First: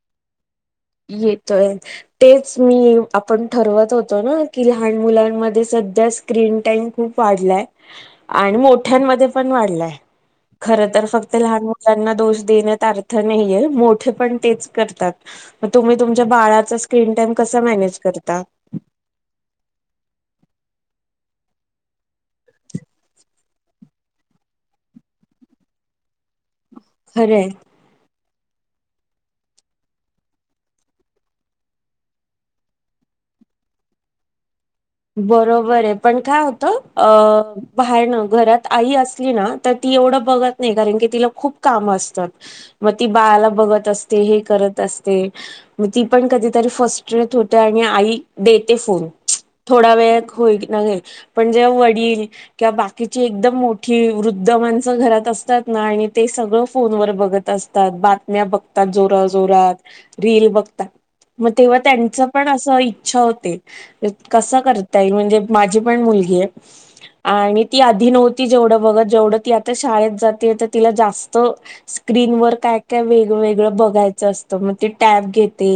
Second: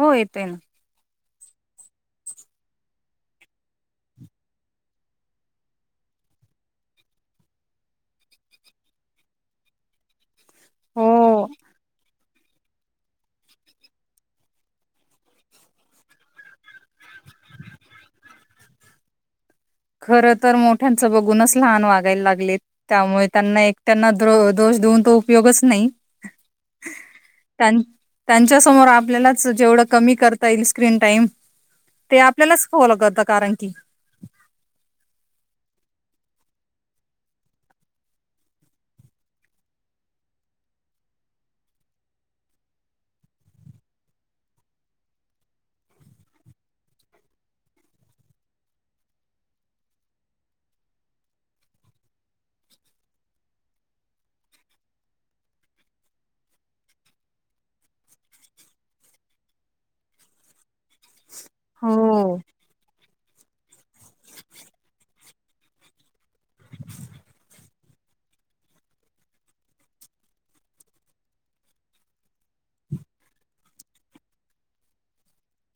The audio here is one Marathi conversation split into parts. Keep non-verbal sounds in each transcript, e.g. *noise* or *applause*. हो येत आहे ना येतोय तेच मी आपण ठरवत होतो ना की लहान मुलांनमध्ये सध्या स्क्रीन टाइम खूप वाढलाय आणि मोठ्यांमध्ये पण वाढलाय खर तर फक्त लहान मुलांना दोष देण्यात अर्थ नाहीय मोठे पण तेच करतात मग तुम्ही तुमच्या बाळाचा स्क्रीन टाइम कसा मॅनेज करता खर तर मोठ्यांचं बघूनच लहान वागायला लागलेत त्यामुळे त्यांना एक त्यांना दोष देऊन तर उपयोगच नाही खरंय त्यांच्या समोर आपल्यालाच जेवढं कमी करता येईल स्क्रीन टाइम ते आपल्यालाच फॉल करतात कारण की बरोबर आहे पण काय होतं अ बाहेर ना घरात आई असली ना तर ती एवढं बघत नाही कारण की तिला खूप काम असतात मग ती बाळाला बघत असते हे करत असते मग ती पण कधीतरी फर्स्टेत होते आणि आई देते फोन थोडा वेळ होई क न पण जेव्हा वडील किंवा बाकीची एकदम मोठी वृद्ध माणसं घरात असतात ना आणि ते सगळं फोनवर बघत असतात. त्यात बातम्या बघतात जोरा जोरात रील बघतात मग तेव्हा त्यांच हो. पण असं इच्छा होते कसं करताय म्हणजे माझी पण मुलगी आहे आणि ती आधी नव्हती जेवढं बघ जेवढं ती आता शाळेत जाते तर तिला जास्त स्क्रीनवरर काय काय वेगवेेगळं बघायचं असतं मग ते टॅब घेते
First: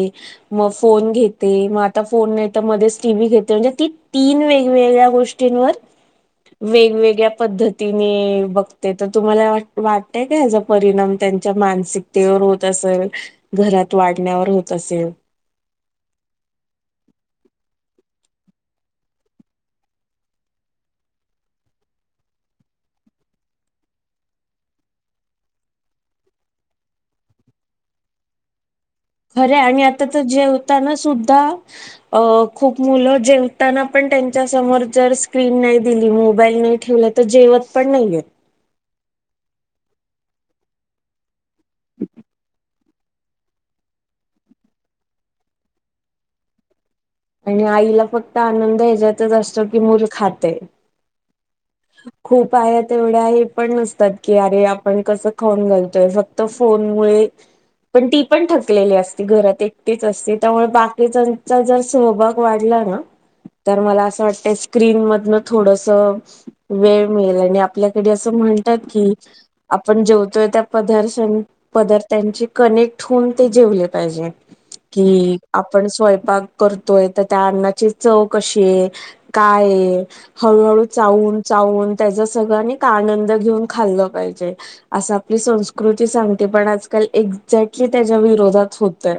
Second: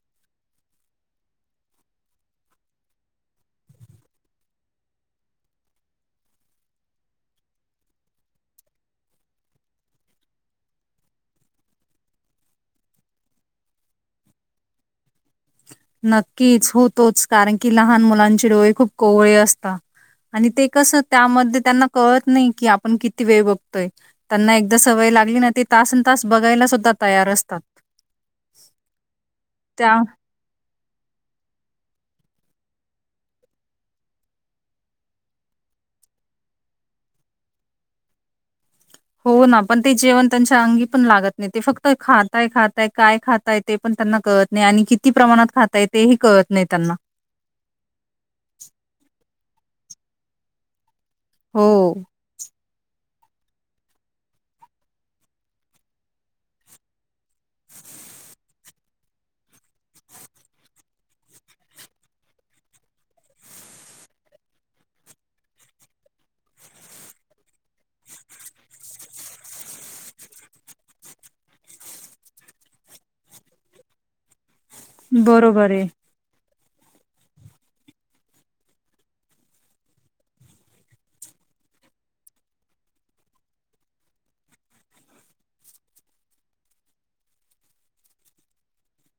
मग फोन घेते मग आता फोन नाही तर मध्येच टीव्ही घेते म्हणजे ती तीन वेगवेगळ्या गोष्टींवर वेगवेगळ्या पद्धतीने बघते तर तुम्हाला वाटतय काय परिणाम त्यांच्या मानसिकतेवर होत असेल घरात वाढण्यावर होत असेल नक्कीच होतोच कारण की लहान मुलांचे डोळे खूप कोवळे असता. आणि ते कस त्यामध्ये त्यांना कळत नाही की आपण किती वेळ बघतोय त्यांना एकदा सवय लागली ना ते तासन तास बघायला सुद्धा तयार असतात. खरे आणि त्या आता तर जेवता ना सुद्धा अ खूप मुलं जेवताना पण त्यांच्या समोर जर स्क्रीन नाही दिली मोबाईल नाही ठेवला तर जेवत पण नाही आहे त हो ना पण ते जेवण त्यांच्या अंगी पण लागत नाही ते फक्त खातय खात ते काय खाताय ते पण त्यांना कळत नाही आणि किती प्रमाणात खाताये ते ही कळत नाही त्यांना आणि आईला फक्त आनंद ह्याच्यातच असतो की मूल खाते हो खूप आया तेवढ्या हे पण नसतात की अरे आपण कसं खाऊन घालतोय फक्त फोनमुळे पण ती पण थक थकलेली असती घरात एकटीच असते त्यामुळे बाकीच्यांचा जर सहभाग वाढला ना तर मला असं वाटतं स्क्रीन मधन थोडस वेळ मिळेल आणि आपल्याकडे असं म्हणतात की आपण जेवतोय त्या पदार्थन पदार्थांची कनेक्ट होऊन ते जेवले पाहिजे कि बरोबर आहे. आपण स्वयंपाक करतोय तर त्या अन्नाची चव कशी आहे काय हळूहळू चावून चावून त्याचा सगळं नी का आनंद घेऊन खाल्ल पाहिजे असं आपली संस्कृती सांगते पण आजकाल एक्झॅक्टली त्याच्या विरोधात होतय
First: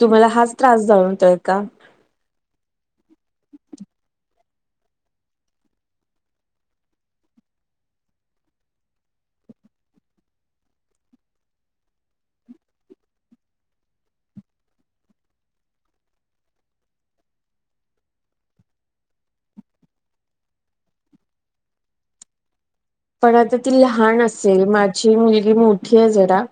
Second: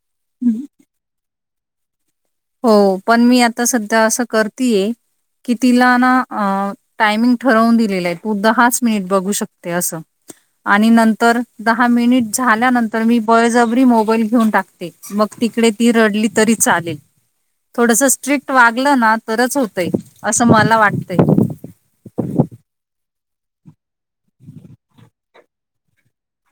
तुम्हाला हं. हाच त्रास जाणवतोय का हो पण मी आता सध्या असं करतीये की तिला ना अ टायमिंग ठरवून दिलेला आहे तू दहाच मिनिट बघू शकते असं आणि नंतर दहा मिनिट झाल्यानंतर मी बळजबरी मोबाईल घेऊन टाकते मग तिकडे ती रडली तरी चालेल थोडस स्ट्रिक्ट वागलं ना तरच होतंय असं मला वाटतंय पण आता ती लहान असेल माझी मुलगी मोठी आहे जरा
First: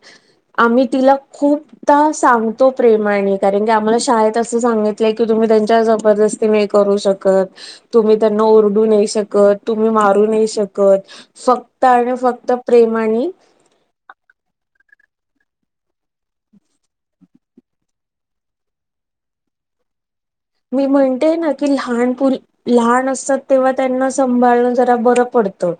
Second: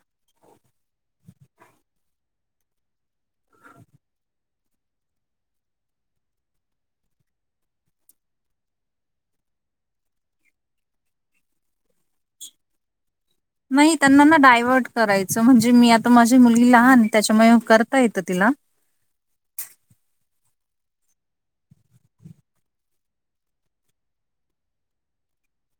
आम्ही तिला खूप खुुपदा सांगतो प्रेमाने कारण की आम्हाला शाळेत असं सांगितलंय कि तुम्ही त्यांच्यावर जबरदस्ती ते करू शकत तुम्ही त्यांना ओरडू नाही शकत तुम्ही मारू नाही शकत फक्त आणि फक्त प्रेमाने नाही त्यांना ना डायवर्ट करायचं म्हणजे मी आता माझी मुलगी लहान त्याच्यामुळे करता येतं तिला मी म्हणते ना की लहान पुरी लहान असतात तेव्हा त्यांना सांभाळण जरा बरं पडतं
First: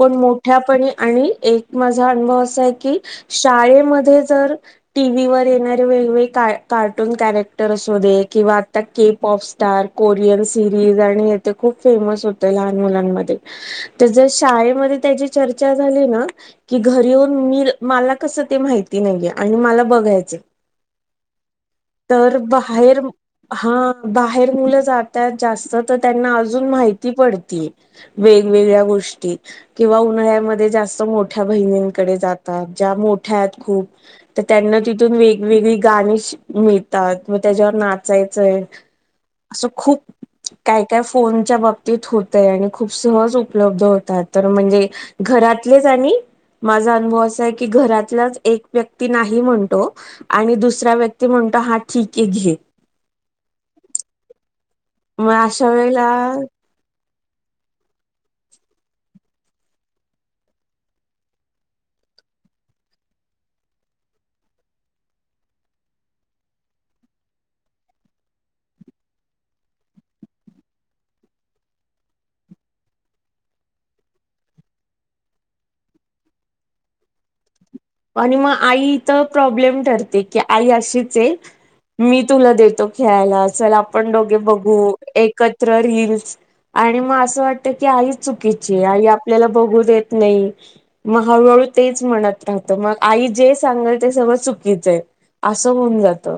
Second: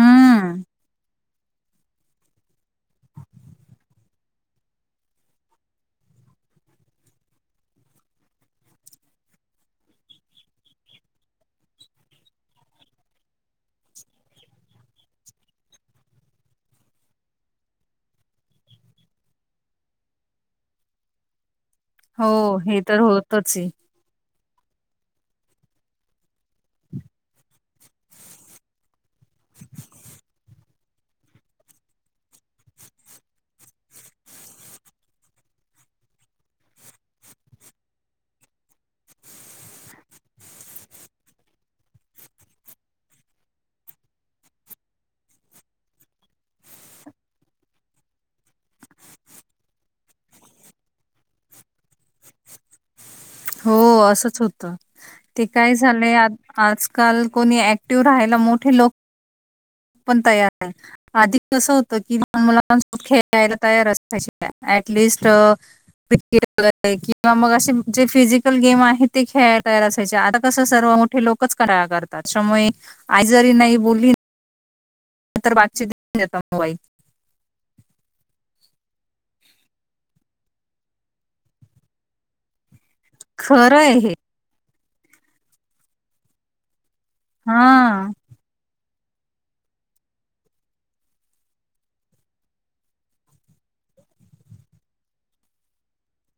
ण मोठ्यापणी आणि एक माझा अनुभव असा आहे की शाळेमध्ये जर टी व्ही वर येणारे वेगवेगळे कार्टून कॅरेक्टर असु दे किंवा आता cape of star Korean series आणि हेत खूप फेमस होते लहान मुलांमध्ये तर जर शाळेमध्ये त्याची चर्चा झाली ना की घरी येऊन मी मला कस ते माहिती नाहीे आणि मला बघायच तर हो हे तर बाहेर होतच आहे हा बाहेर मुलं जातात जास्त तर त्यांना अजून माहिती पडती वेगवेगळ्या गोष्टी किंवा उन्हाळ्यामध्ये जास्त मोठ्या बहिणींकडे जातात ज्या मोठ्या आहेत खूप तर त्यांना तिथून वेगवेगळी गाणी मिळतात मग त्याच्यावर नाचाय असं खूप काय काय फोनच्या बाबतीत होतय आणि खूप सहज उपलब्ध होतात तर म्हणजे घरातलेच आणि माझा अनुभव असा आहे की घरातलाच एक व्यक्ती नाही म्हणतो आणि दुसरा व्याक्ती म्हणतो हा ठीक आहे घे हो असंच होत मग ते अशा काय वेळेला झालंय आ आज कारण कोणी ऍक्टिव्ह राहायला मोठे लोक पण तयार आहे आधी कसं होतं की ल मुलांोबत खेळायला तयार असल्या शिवाय ऍटलिस्ट क्रिकेट किंवा मग असे जे फिजिकल गेम आहे ते खेळाय कयला असायचे आता कसं सर्व मोठ लोकतातमुळे आ ज नाही ब तर बाातचीितऊ मोबाईल आणि मग आई इथं प्रॉब्लेम ठरते की आई अशीच आहे मी तुला देतो खेळाला चल खरं आहे आपण हे दोघे बघू एकत्र रीलीलस आणि मग अस असं हा वाटतं की चुकीची. आई आपल्याला बघू देत नाही मग हळूहळू तेच म्हणत राहत तर मग आई जे सांगल ते सगळं चुकीचं आहे. असं होऊन जात.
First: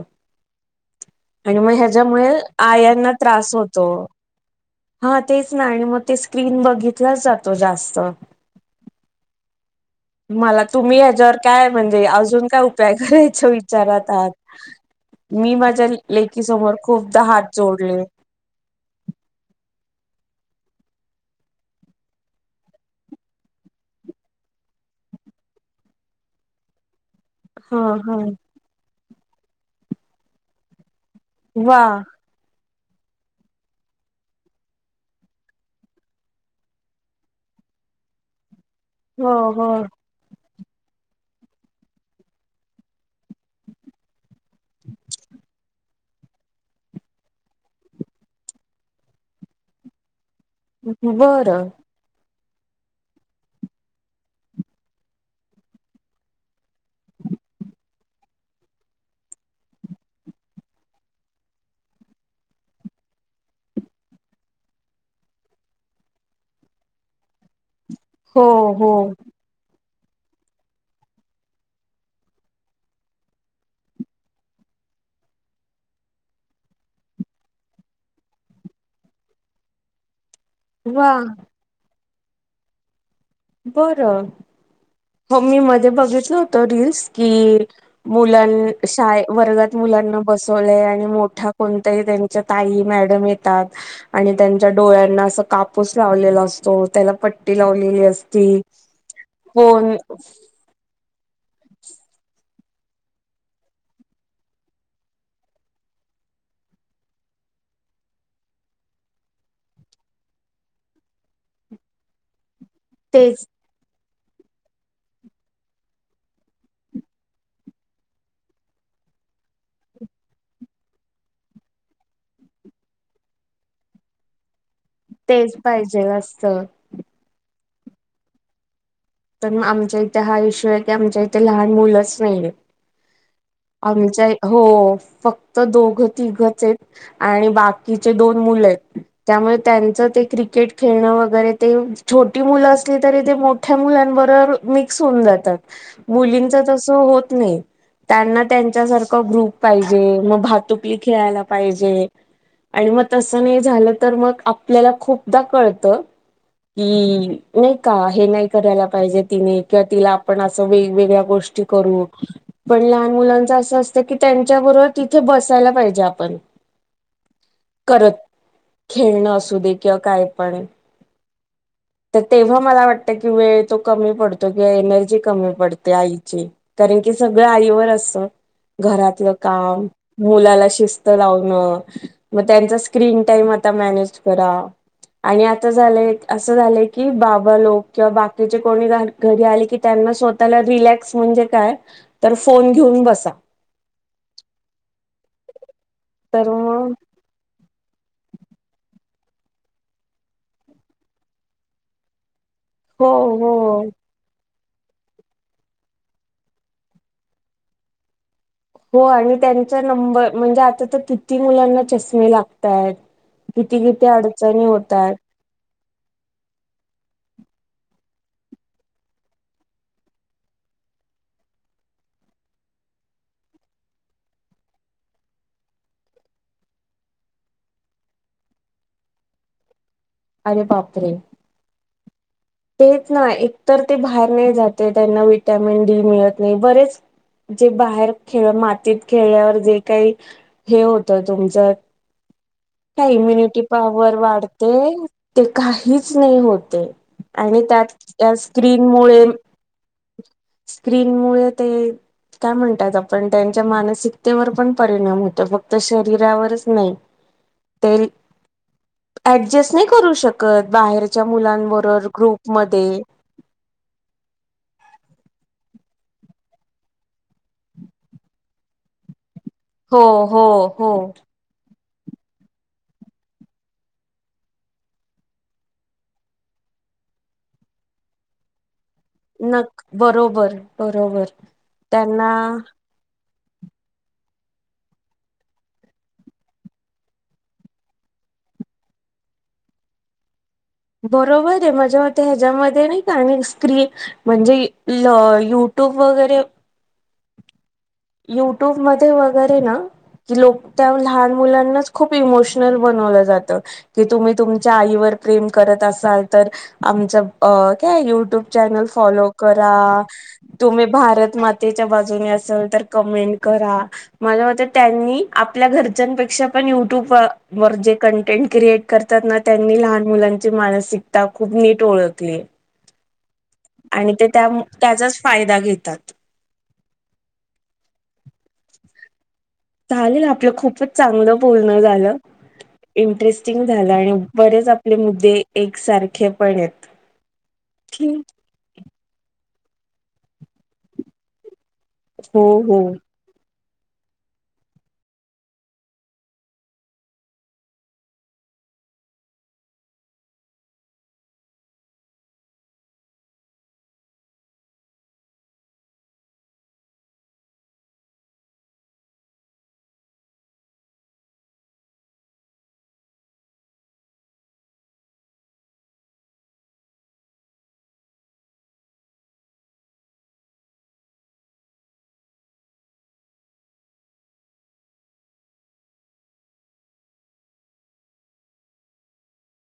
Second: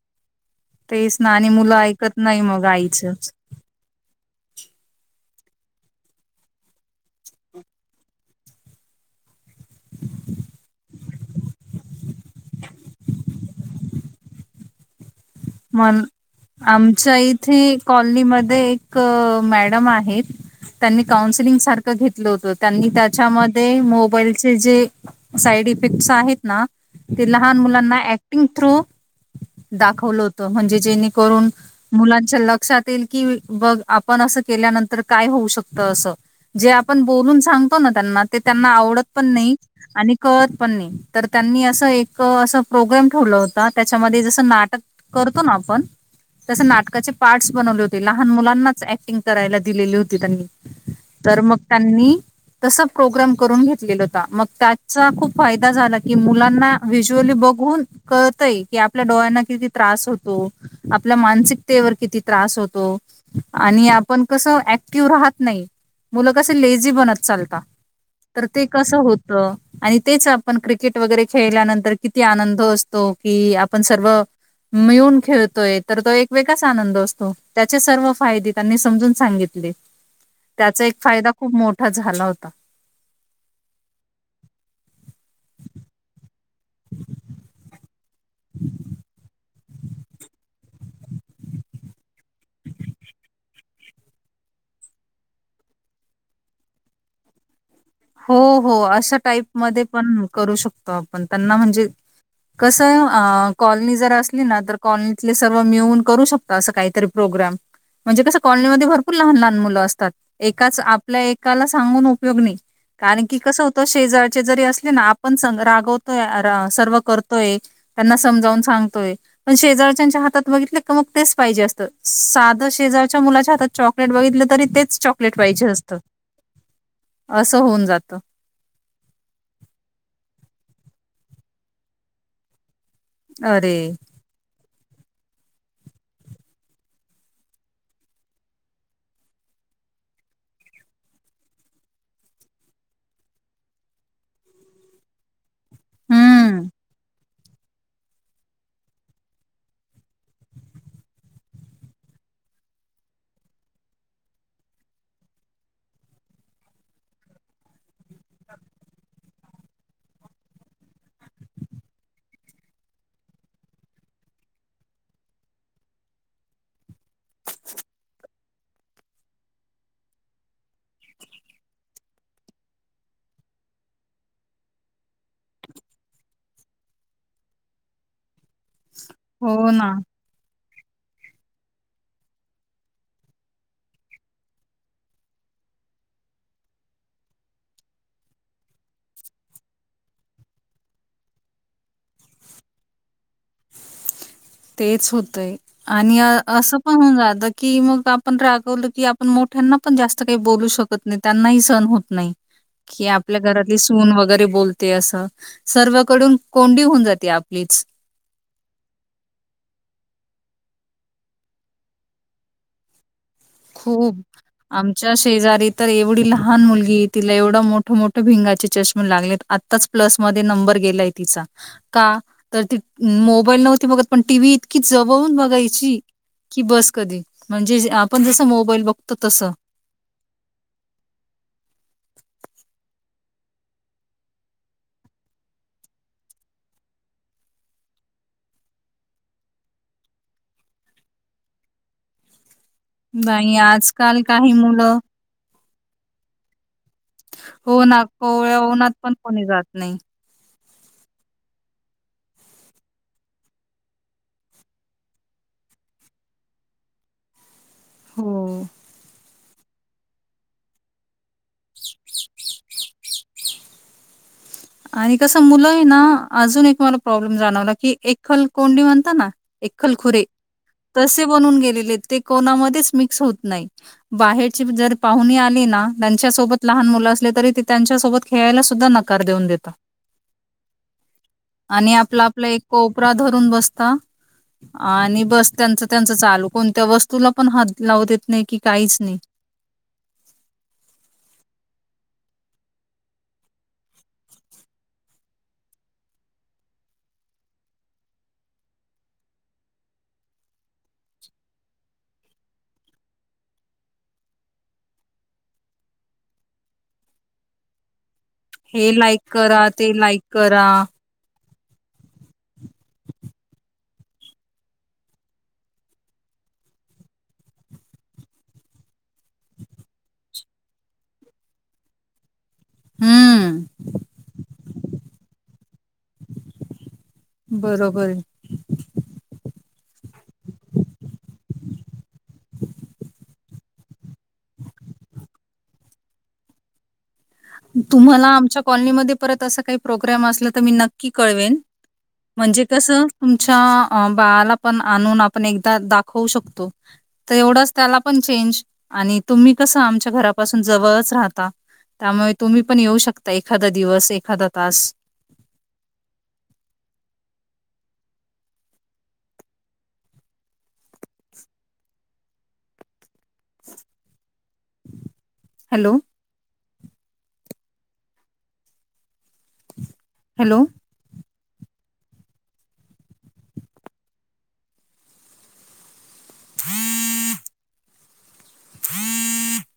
तेच ना आणि मुलं मग ऐकत ह्याच्यामुळे नाही मग आईंना आईचं त्रास होतो. हा तेच ना. आणि मग ते स्क्रीन बघितलाच जातो जास्त. मला तुम्ही हच्यावर काय म्हणजे अजून काय उपाय करायचे विचारात आहात? मी म माझ्या लेकी समोर आमच्या खूपदा हात इथे जोडले कॉलनीमध्ये एक एक मॅडम आहेत. त्यांनी काउन्सलिंग सारखं घेतलं होत. त्यांनी त्याच्यामध्ये मोबाईलचे जे साईड इफेक्ट आहेत ना? ते लहान हा मुलांना हा ऍक्टिंग थ्रू दाखवलं होत म्हणजे जे करून वा मु *unintelligible* कि बघ आपण असं केल्यानंतर काय होऊ शकतं असं. जे आपण बोलून सांगतो ना त्यांना, ते त्यांना आवडत पण हो नाही हो आणि कळत पण नाही. तर त्यांनी असं एक असं प्रोग्रॅम ठेवलं होता. त्याच्यामध्ये जसं नाटक करतो ना आपण तसे नाटकाचे पार्टस बनवले होते. लहान मुलांनाच ऍक्टिंग करायला दिलेली होती त्यांनी. तर मग बरं त्यांनी तसा प्रोग्राम करून घेतलेला होता. मग त्याचा खूप फायदा झाला, की मुलांना व्हज्युअली बघून कळतय की आपल्या डोळ्यांना किती त्रास होतो. आपल्या मानसिकतेवर किती त्रास होतो. आणि आपण कस ऍक्टिव्ह राहत नाही. मुलं कसं लेझी बनत चालता, हो तर ते हो कसं होत? आणि तेच आपण क्रिकेट वगैरे खेळल्यानंतर किती आनंद असतो कि आपण सर्व मिळून खेळतोय, तर तो एक वेगळाच आनंद असतो. त्याचे सर्व फायदे त्यांनी समजून सांगितले. *inaudible* त्याचा एक वा फायदा खूप मोठा झाला होता. बरं. हो मी मध्ये बघितलं होत रिल्स, की मुलां शाळे वर्गात मुलांना बसवलंय आणि मोठा कोणत्या त्यांच्या ताई मॅडम येतात. आणि त्यांच्या डोळ्यांना अस कापूस लावलेला असतो, त्याला पट पट्टी लावलेली असती. होय. हम, करू शकतो आपण त्यांना म्हणजे कसं, कॉलनी जर असली ना तर कॉलनीतले सर्व मिळून करू शकतो. असं काहीतरी प्रोग्राम. म्हणजे कसं कॉलनीमध्येध्ये भरपूर लहान लहान मुलं असतात. एकाच आपल्या एकाला सांगून उपयोग नाही. कारण तेच की कसं होतं. शेजारचे जरी असले ना आपण रागवतोय सर्व करतोय. त्यांना समजावून सांगतोय. पण शेजारच्याच्या हातात बघितले का मग तेच पाहिजे असतं. साधं शेजारच्या मुलाच्या हातात चॉकलेट बघितलं तरी तेच चॉकलेट तेच पाहिजे असत. असतं असं होऊन जात. पण आमच्या इथे हा विशू आहे की आमच्या इथे लहान मुलंच नाहीयेत. अरे! आमच्या हो फक्त दोघं तिघं आहेत. आणि बाकीचे दोन मुलं आहेत. त्यामुळे त्यांचं ते क्रिकेट खेळणं वगैरे ते छोटी मुलं असली तरी ते मोठ्या मुला बरोबर ते मिक्स होऊन जातात. मुलींच हम्म. तस होत नाही. त्यांना त्यांच्यासारखं ग्रुप पाहिजे मग भातुकली खेळायला पाहिजे आणि मग तसं नाही झालं तर मग आपल्याला खूपदा कळतं हमकि नाही का हे नाही करायला पाहिजे किंवा तिला आपण असं वेगवेगळ्या गोष्टी करू पण लहान मुलांच असं असत की त्यांच्याबरोबर तिथे बसायला पाहिजे आपण करत खेळणं असू दे किं काय पण तर तेव्हा मला वाटतं की वेळ तो कमी पडतो किंवा एनर्जी कमी पडते आईची कारण की सगळं आईवर असतं घरातलं हो काम ना. मुलाला शिस्त लावण मग त्यांचा स्क्रीन टाइम आता मॅनेज करा आणि आता झालंय असं झालंय की बाबा लोक किंवा बाकीचे कोणी घरी आली की त्यांना स्वतःला रिलॅक्स म्हणजे काय तर फोन घेऊन बसा रीकाम आहे तेच होतंय आणि तर असं मग पण होऊन जात कि मग आपण रागवलं की आपण मोठ्यांना पण जास्त काही बोलू शकत नाही त्यांनाही सहण होत नाही रीकाम आहे कि आपल्या घरातली सून वगैरे बोलते ते असं सर्वाकडून कोंडी होऊन जाते आपलीच हो आणि त्यांचा नंबर म्हणजे आता तर किती मुलांना चष्मे लागतय किती किती खूप. अडचणी आमच्या होतात शेजारी तर एवढी लहान मुलगी तिला एवढं मोठ मोठे भिंगाचे चष्मे लागलेता आत्ताच प्लस मध्ये नंबर गेलाय तिचा का तर ती मोबाईल नव्हती बघत पण टी व्ही इतकी जवळून बघायची कि बस कधी म्हणजे आपण जस मोबाईल बघतो तस अरे बापरे तेच ना एकतर ते बाहेर नाही जाते त्यांना विटॅमिन डी मिळत नाही बरेच जे बाहेर खेळ मातीत खेळल्यावर जे काही हे होत तुमचं काय नाही इम्युनिटी पॉवर आजकाल काही वाढते मुलं ते काहीच नाही होते आणि हो त्यात ना त्या कोवळ्या उन्हात पण स्क्रीनमुळे कोणी जात नाही. स्क्रीन मुळे ते काय म्हणतात आपण त्यांच्या मानसिकतेवर पण परिणाम होतो फक्त शरीरावरच नाही रीकाम आहे ते हो ऍडजस्ट नाही करू शकत बाहेरच्या मुलांबरोबर मध्ये आणि कसं मुलं आहे ना अजून एक मला प्रॉब्लेम जाणवला की एकल कोंडी म्हणता ना हो एकखलखुरे हो हो तसे बनून गेलेले ते कोणामध्येच मिक्स होत नाही बाहेरची जर पाहुणी आली ना त्यांच्यासोबत लहान मुलं असले तरी ते त्यांच्यासोबत खेळायला सुद्धा नक् करेदेउ न बरोबर बरोबर आणि आपला त्यांना आपला एक कोपरा धरून बसता आणि बस त्यांचं त्यांचं चालू कोणत्या वस्तूला पण हात लावू देत नाही की काहीच नाही बरोबर आहे मजा होते ह्याच्यामध्ये नाही का आणि स्क्रीन म्हणजे युट्यूब वगैरे युट्यूब ममध्येध्ये वगैरे ना की लोक त्या लहान मुलांनाच खूप इमोशनल बनवलं जातं कि तुम्ही तुमच्या आईवर प्रेम करत असाल तर आमच अ काय युट्यूब चल हे लाईक फॉलो करा ते लाईक करा तुम्ही भारत मातेच्या बाजूने असाल तर कमेंट करा मला वात त्यांनी आपल्या घरच्यांपेक्षा पण युट्यूब वर जे कंटेंट क्रिएट करतातना त्यांनी लहान मुलांची मानसिकता खूप नीट ओळखली हम्म आणि ते त्या त्याचाच फायदा घेतात बरोबर आहे चाले ना आपलं खूपच चांगलं बोलणं झालं इंटरेस्टिंग झालं आणि बरेच आपले मुद्दे एकसारखे पण आहेत तुम्हाला आमच्या कॉलनीमध्ये परत अस काही प्रोग्राम असला तर मी नक्की कळवेन हो म्हणजे हो कसं तुमच्या बाळाला पण आणून आपण एकदा दाखवू शकतो तर एवढंच त्याला पण चेंज आणि तुम्ही कसं आमच्या घरापासून जवळच राहता त्यामुळे तुम्ही पण येऊ शकता एखादा दिवस एखादा तास हॅलो हॅलो हम् हा